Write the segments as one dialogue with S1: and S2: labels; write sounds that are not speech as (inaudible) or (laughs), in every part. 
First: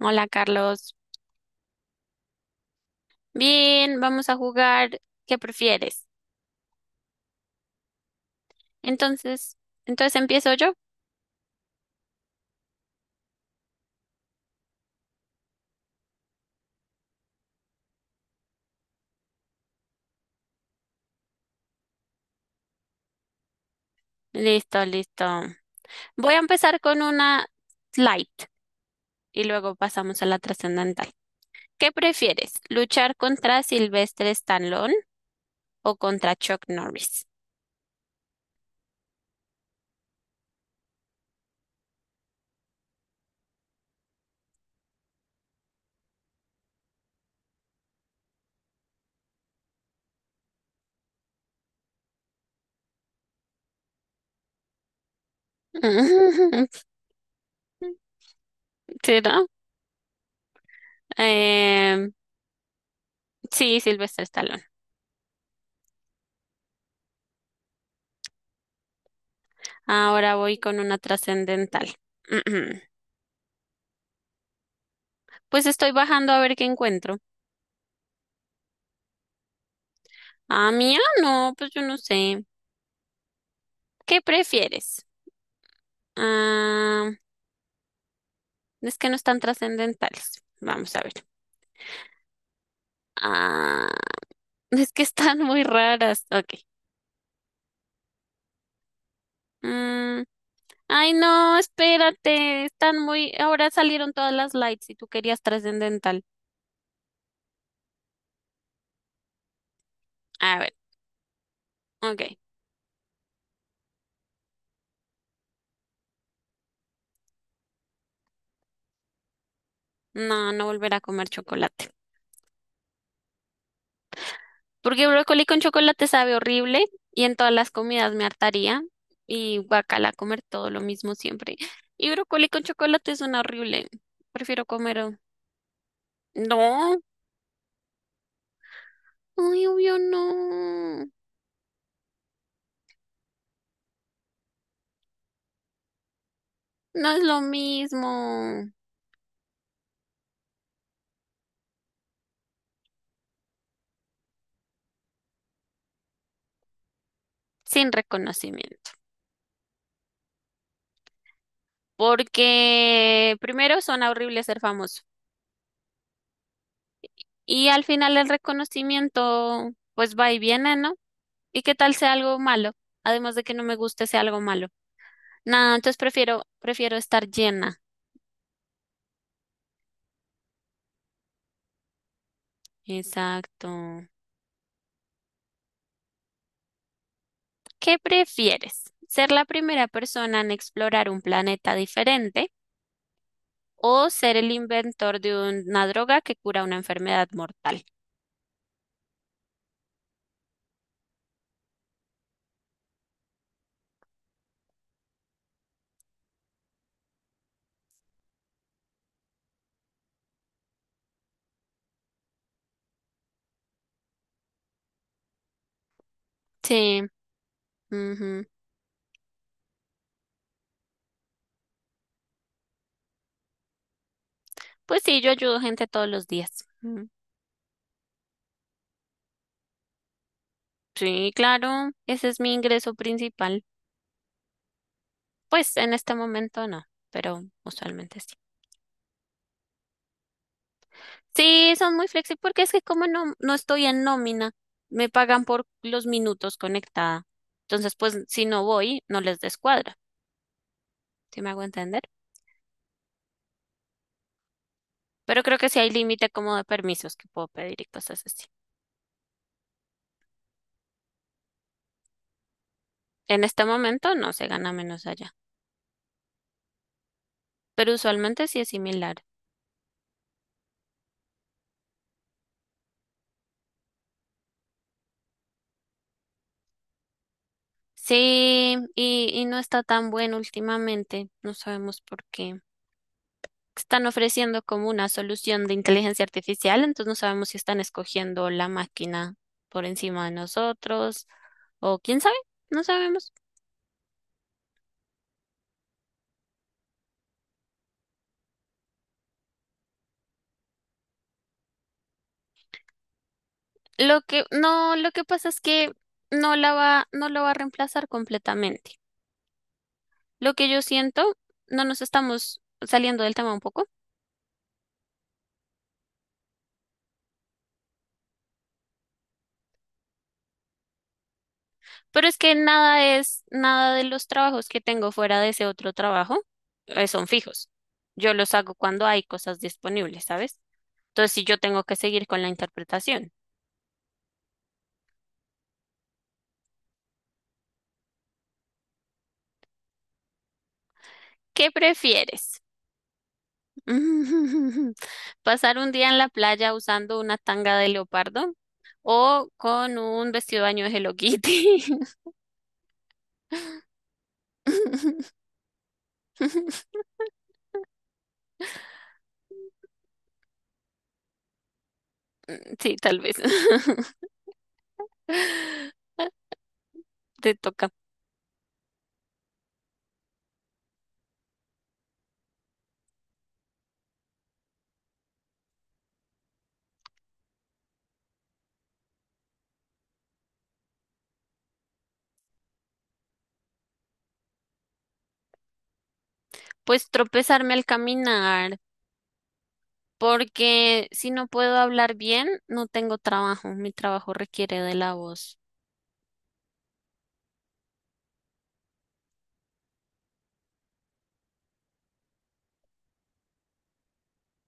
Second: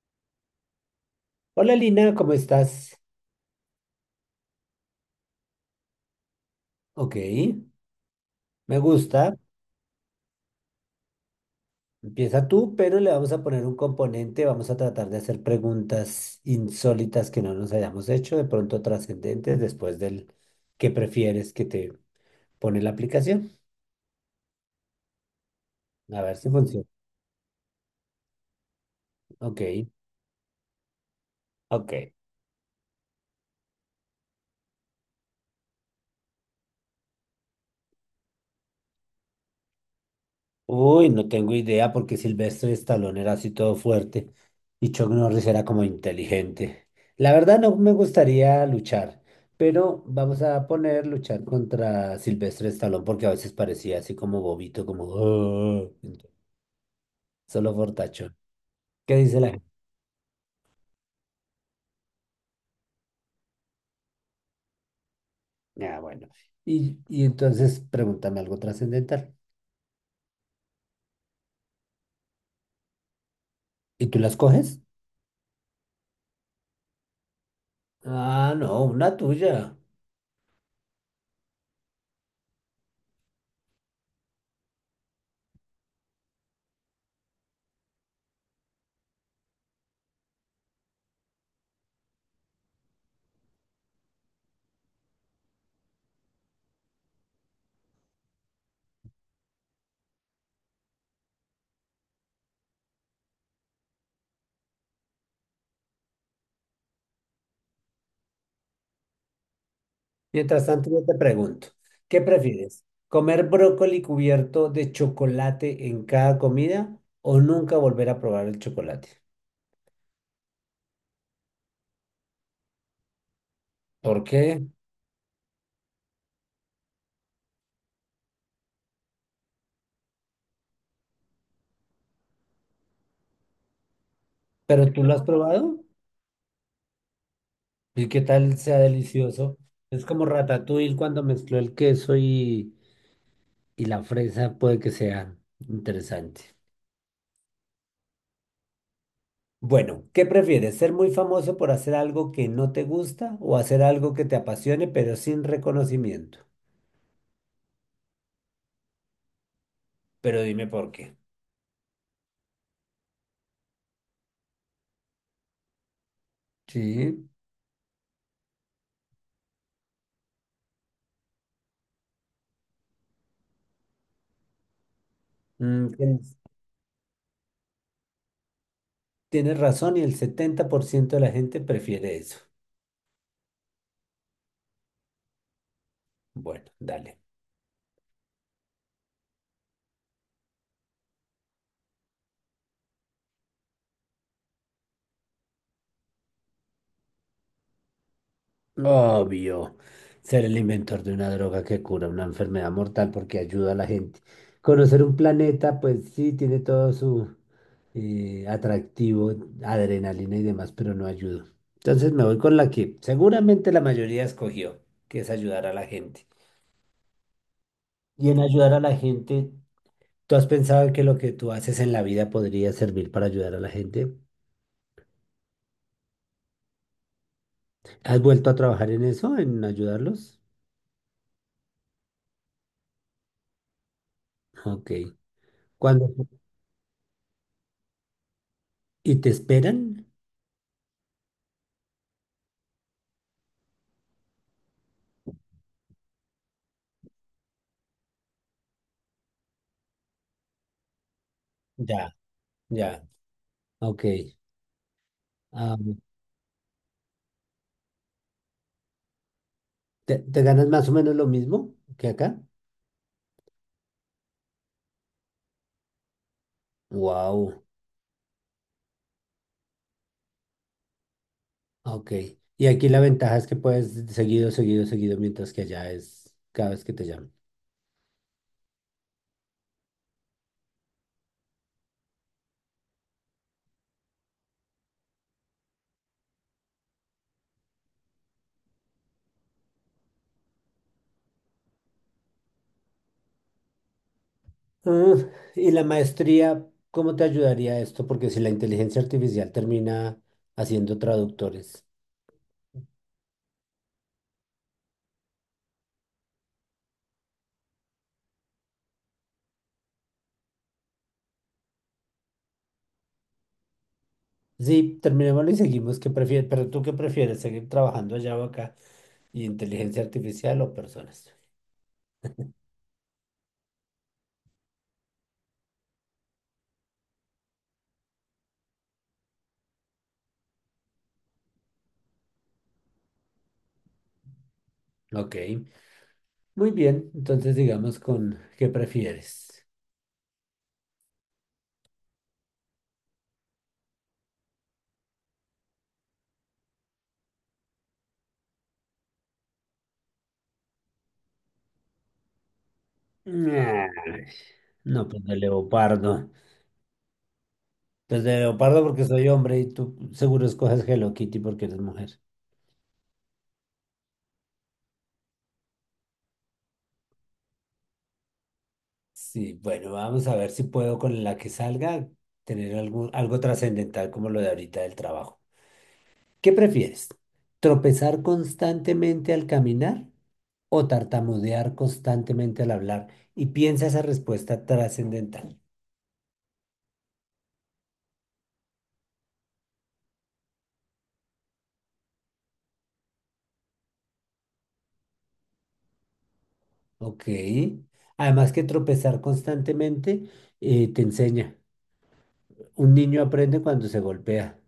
S1: Hola Carlos.
S2: Hola Lina, ¿cómo estás?
S1: Bien, vamos a jugar. ¿Qué prefieres?
S2: Ok, me gusta.
S1: Entonces, entonces empiezo yo.
S2: Empieza tú, pero le vamos a poner un componente. Vamos a tratar de hacer preguntas insólitas que no nos hayamos hecho, de pronto trascendentes, después del que prefieres que te pone la aplicación.
S1: Listo, listo.
S2: A
S1: Voy
S2: ver
S1: a
S2: si
S1: empezar
S2: funciona.
S1: con una light y
S2: Ok,
S1: luego pasamos a la trascendental. ¿Qué
S2: ok.
S1: prefieres? ¿Luchar contra Sylvester Stallone o contra Chuck Norris?
S2: Uy, no tengo idea porque Silvestre Stallone era así todo fuerte y Chuck Norris era como inteligente. La verdad no me gustaría luchar, pero vamos a poner luchar contra Silvestre Stallone porque a veces parecía así como bobito, como "Oh",
S1: (laughs)
S2: solo fortachón. ¿Qué
S1: Sí,
S2: dice
S1: ¿no?
S2: la gente?
S1: Em, sí, Sylvester Stallone.
S2: Ah, bueno. Y entonces pregúntame algo trascendental.
S1: Ahora voy con una trascendental. (clears throat)
S2: ¿Y tú las coges?
S1: Pues estoy bajando a ver qué encuentro.
S2: Ah, no, una tuya.
S1: Ah, mía, no, pues yo no sé. ¿Qué prefieres? Ah, es que no están trascendentales. Vamos a ver. Ah, (laughs) es que están muy raras. Ok. Mm, ay, no, espérate. Están muy. Ahora salieron todas las lights y tú querías trascendental. A
S2: Mientras
S1: ver,
S2: tanto, yo te pregunto, ¿qué
S1: ok.
S2: prefieres? ¿Comer brócoli cubierto de chocolate en cada comida o nunca volver a probar el chocolate?
S1: No, no volver a comer chocolate.
S2: ¿Por qué?
S1: Porque brócoli con chocolate sabe horrible y en todas las comidas me hartaría. Y guacala, comer todo lo mismo siempre. Y brócoli con chocolate suena horrible. Prefiero
S2: ¿Pero
S1: comer.
S2: tú lo
S1: Oh,
S2: has probado?
S1: no.
S2: ¿Y qué tal sea delicioso?
S1: Ay, obvio
S2: Es como ratatouille
S1: no.
S2: cuando mezcló el queso y la fresa, puede que sea interesante.
S1: No es lo mismo
S2: Bueno, ¿qué prefieres? ¿Ser muy famoso por hacer algo que no te gusta o hacer algo que te apasione pero sin reconocimiento?
S1: sin reconocimiento.
S2: Pero dime por qué.
S1: Porque primero suena horrible ser famoso.
S2: Sí.
S1: Y al final el reconocimiento, pues va y viene, ¿no? ¿Y qué tal sea algo malo? Además de que no me guste sea algo malo. Nada,
S2: Mm,
S1: entonces
S2: que-
S1: prefiero estar llena.
S2: Tienes razón y el 70% de la gente prefiere eso.
S1: Exacto.
S2: Bueno, dale.
S1: ¿Qué prefieres? ¿Ser la primera persona en explorar un planeta diferente o ser el inventor de una droga que cura una enfermedad mortal?
S2: Obvio, ser el inventor de una droga que cura una enfermedad mortal porque ayuda a la gente. Conocer un planeta, pues sí, tiene todo su atractivo, adrenalina y demás, pero no ayuda. Entonces me voy con la que seguramente la mayoría escogió, que es ayudar a la gente.
S1: Sí.
S2: Y en
S1: Ujú.
S2: ayudar a la gente, ¿tú has pensado que lo que tú haces en la vida podría servir para ayudar a la gente?
S1: Pues sí, yo ayudo gente todos los días. Mm.
S2: ¿Has vuelto a trabajar en eso, en ayudarlos?
S1: Sí, claro, ese es mi ingreso principal.
S2: Ok.
S1: Pues en
S2: ¿Cuándo?
S1: este momento no, pero usualmente sí.
S2: ¿Y te esperan?
S1: Sí, son muy flexibles porque es que como no estoy en nómina, me pagan por los minutos conectada. Entonces, pues si no voy, no les descuadra, ¿sí me hago entender?
S2: Ya, ya. Ok.
S1: Pero creo que
S2: Ah,
S1: sí hay límite como de permisos que puedo pedir y cosas así.
S2: ¿te ganas más o menos lo mismo que acá?
S1: En este momento no se gana menos allá,
S2: Wow.
S1: pero usualmente sí es similar.
S2: Ok. Y aquí la ventaja es que puedes seguido, seguido, seguido, mientras que allá es cada vez que te llaman.
S1: Sí, y no está tan bueno últimamente, no sabemos por qué. Están ofreciendo como una solución de inteligencia artificial, entonces no sabemos si están escogiendo la máquina por encima de nosotros o quién sabe, no sabemos.
S2: Ah, y la maestría, ¿cómo te ayudaría esto? Porque si la inteligencia artificial termina haciendo traductores.
S1: Lo que pasa es que no lo va a reemplazar completamente. Lo que yo siento, no nos estamos saliendo del tema un poco.
S2: Sí, terminémoslo y seguimos. ¿Qué prefieres? Pero tú qué prefieres, ¿seguir trabajando allá o acá? ¿Y inteligencia artificial o personas?
S1: Pero es que nada de los trabajos que tengo fuera de ese otro trabajo son fijos. Yo los hago cuando hay cosas disponibles, ¿sabes? Entonces, si yo tengo que seguir con la interpretación,
S2: Ok, muy bien. Entonces digamos con ¿qué prefieres?
S1: ¿qué prefieres? (laughs) ¿Pasar un día en la playa usando una tanga de leopardo o con un vestido de baño de Hello Kitty?
S2: Nah, no, pues de
S1: (laughs)
S2: leopardo. Pues de leopardo porque soy hombre y tú seguro escoges Hello Kitty porque eres mujer.
S1: Sí, tal vez. (laughs) Te toca.
S2: Sí, bueno, vamos a ver si puedo con la que salga tener algo, algo trascendental como lo de ahorita del trabajo. ¿Qué prefieres? ¿Tropezar constantemente al caminar o tartamudear constantemente al hablar? Y piensa esa respuesta trascendental.
S1: Pues tropezarme al caminar, porque si no puedo hablar bien, no tengo trabajo. Mi trabajo requiere de la voz.
S2: Ok. Además que tropezar constantemente te enseña. Un niño aprende cuando se golpea.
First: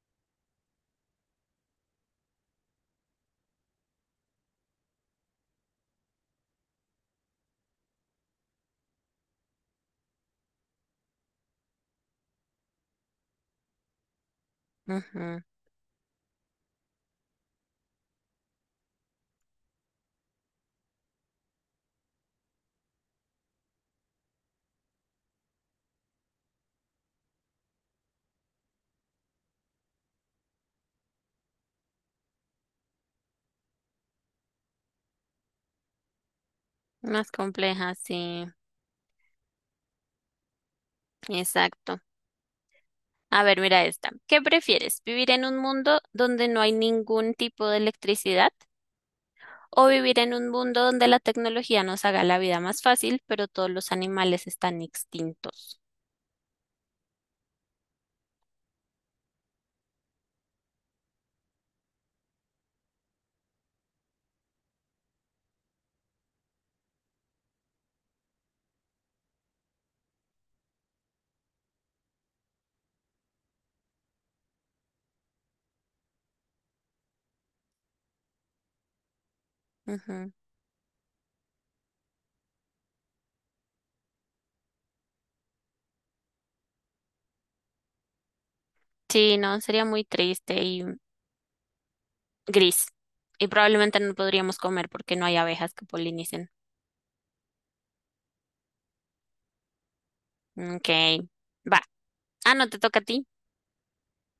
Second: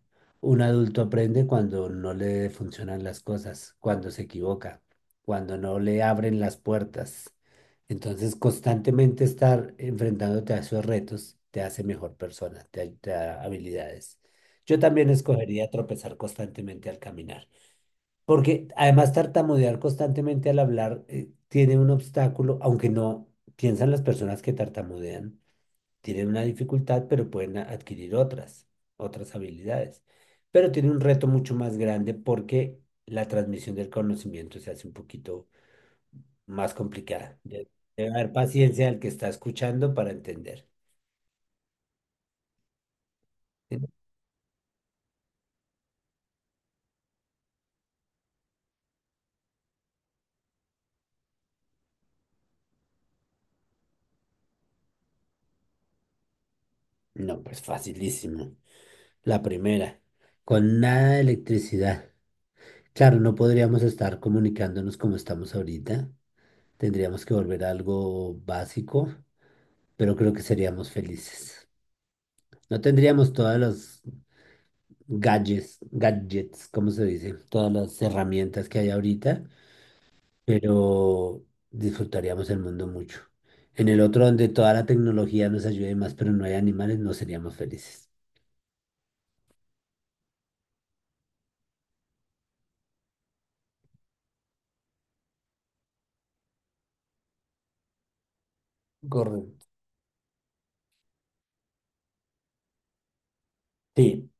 S2: Un adulto aprende cuando no le funcionan las cosas, cuando se equivoca, cuando no le abren las puertas. Entonces, constantemente estar enfrentándote a esos retos te hace mejor persona, te da habilidades. Yo también
S1: Ujú.
S2: escogería tropezar constantemente al caminar. Porque además tartamudear constantemente al hablar tiene un obstáculo, aunque no piensan las personas que tartamudean, tienen una dificultad, pero pueden adquirir otras habilidades. Pero tiene un reto mucho más grande porque la transmisión del conocimiento se hace un poquito más
S1: Más
S2: complicada.
S1: compleja,
S2: Debe haber
S1: sí.
S2: paciencia al que está escuchando para entender.
S1: Exacto. A ver,
S2: ¿Sí?
S1: mira esta. ¿Qué prefieres? ¿Vivir en un mundo donde no hay ningún tipo de electricidad? ¿O vivir en un mundo donde la tecnología nos haga la vida más fácil, pero todos los animales están extintos?
S2: No, pues facilísimo. La primera, con nada de electricidad. Claro, no podríamos estar comunicándonos como estamos ahorita. Tendríamos que volver a algo básico, pero creo que seríamos felices. No tendríamos todas las gadgets, ¿cómo se dice? Todas las herramientas que hay ahorita,
S1: Ujú.
S2: pero disfrutaríamos el mundo mucho. En el otro, donde toda la tecnología nos ayude más, pero no hay animales, no seríamos felices.
S1: Sí, no, sería muy triste y gris. Y probablemente no podríamos comer porque no hay abejas que polinicen.
S2: Correcto.
S1: Ok, va. Ah, no, te toca a ti.
S2: Sí.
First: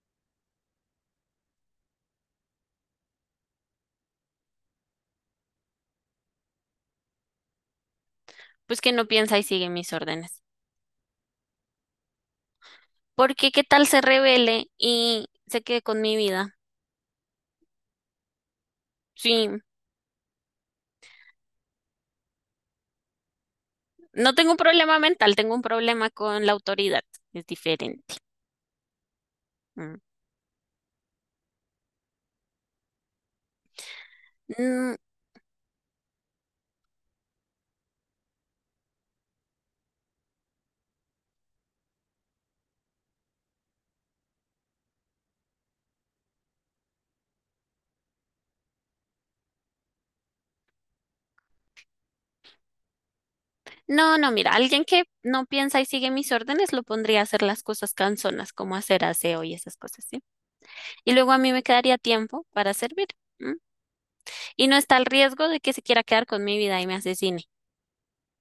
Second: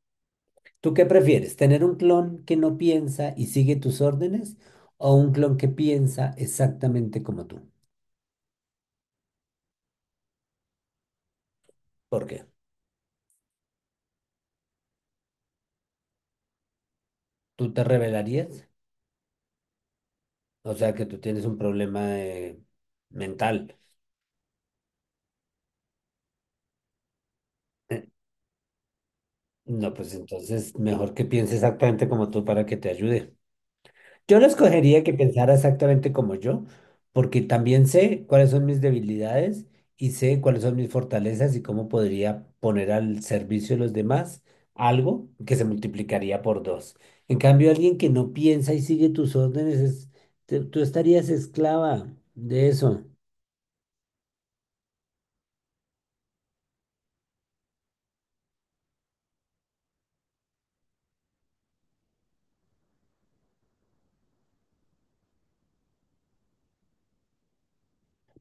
S2: ¿Tú qué prefieres? ¿Tener un clon que no piensa y sigue tus órdenes o un clon que piensa exactamente como tú?
S1: Pues que no piensa y sigue mis órdenes.
S2: ¿Por qué?
S1: Porque qué tal se revele y se quede con mi vida.
S2: ¿Tú te rebelarías?
S1: Sí,
S2: O sea, que tú tienes un problema mental.
S1: no tengo un problema mental, tengo un problema con la autoridad. Es
S2: Eh,
S1: diferente.
S2: No,
S1: Mm.
S2: pues entonces mejor que piense exactamente como tú para que te ayude. Yo lo
S1: Mm.
S2: escogería que pensara exactamente como yo, porque también sé cuáles son mis debilidades y sé cuáles son mis fortalezas y cómo podría poner al servicio de los demás algo que se multiplicaría por 2. En cambio, alguien que no piensa y sigue tus órdenes, tú estarías esclava de eso.
S1: No, mira, alguien que no piensa y sigue mis órdenes lo pondría a hacer las cosas cansonas, como hacer aseo y esas cosas, ¿sí? Y luego a mí me quedaría tiempo para servir. ¿M? Y no está el riesgo de que se quiera quedar con mi vida y me asesine.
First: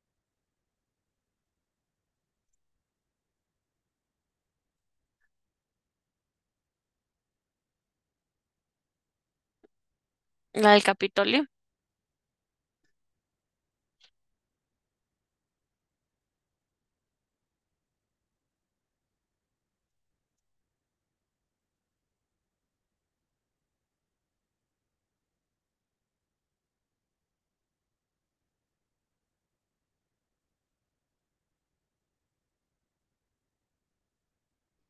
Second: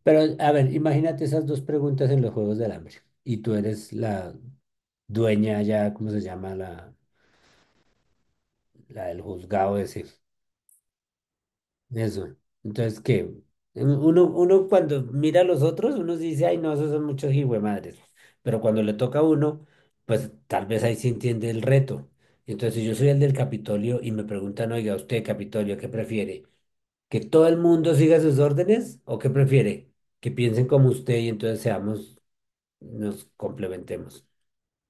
S2: Pero, a ver, imagínate esas dos preguntas en los Juegos del Hambre y tú eres la dueña ya, ¿cómo se llama? La del juzgado ese.
S1: La del Capitolio.
S2: Eso. Entonces, ¿qué? Uno cuando mira a los otros, uno sí dice, ay, no, esos son muchos hijuemadres. Pero cuando le toca a uno, pues tal vez ahí se entiende el reto. Entonces, si yo soy el del Capitolio y me preguntan, oiga, usted, Capitolio, ¿qué prefiere? ¿Que todo el mundo siga sus órdenes o qué prefiere? Que piensen como usted y entonces seamos, nos complementemos.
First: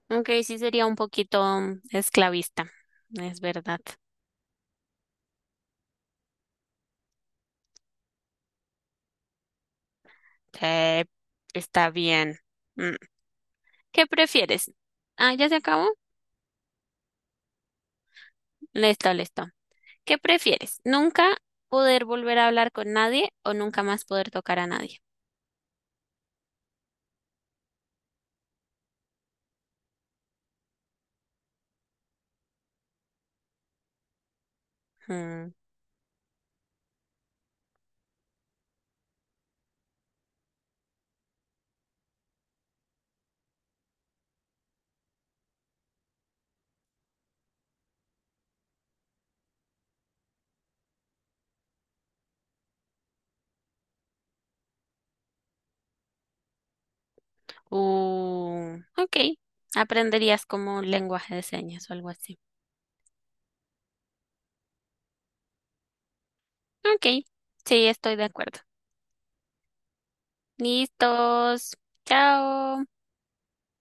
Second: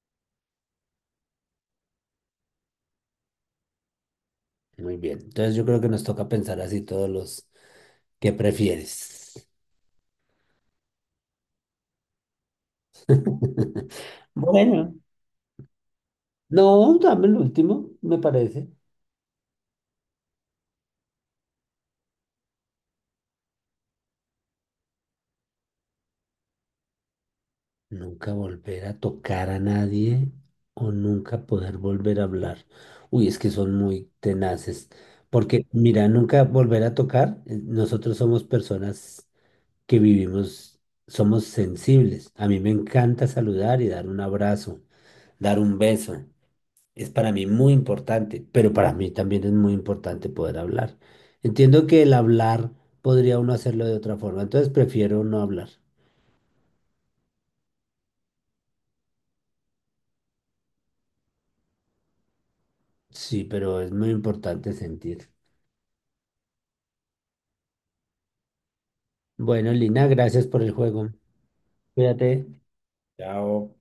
S1: Aunque sí sería un poquito esclavista, es verdad.
S2: Muy bien. Entonces, yo creo que nos toca pensar así todos los, ¿qué prefieres?
S1: Sí, está bien. Mm.
S2: (laughs)
S1: ¿Qué prefieres?
S2: Bueno.
S1: Ah, ¿ya se acabó?
S2: No, dame el último, me parece.
S1: Listo, listo. ¿Qué prefieres? ¿Nunca poder volver a hablar con nadie o nunca más poder tocar a nadie?
S2: Nunca volver a tocar a nadie o nunca poder volver a hablar. Uy, es que son muy tenaces.
S1: Mm.
S2: Porque, mira, nunca volver a tocar, nosotros somos personas que vivimos, somos sensibles. A mí me encanta saludar y dar un abrazo, dar un beso. Es para mí muy importante, pero para mí también es muy importante poder hablar. Entiendo que el hablar podría uno hacerlo de otra forma, entonces prefiero no hablar.
S1: Ok. Aprenderías como lenguaje de señas o algo así.
S2: Sí, pero es muy importante sentir.
S1: Ok. Sí, estoy de acuerdo.
S2: Bueno, Lina, gracias por el juego.
S1: Listos.
S2: Cuídate.
S1: Chao.
S2: Chao.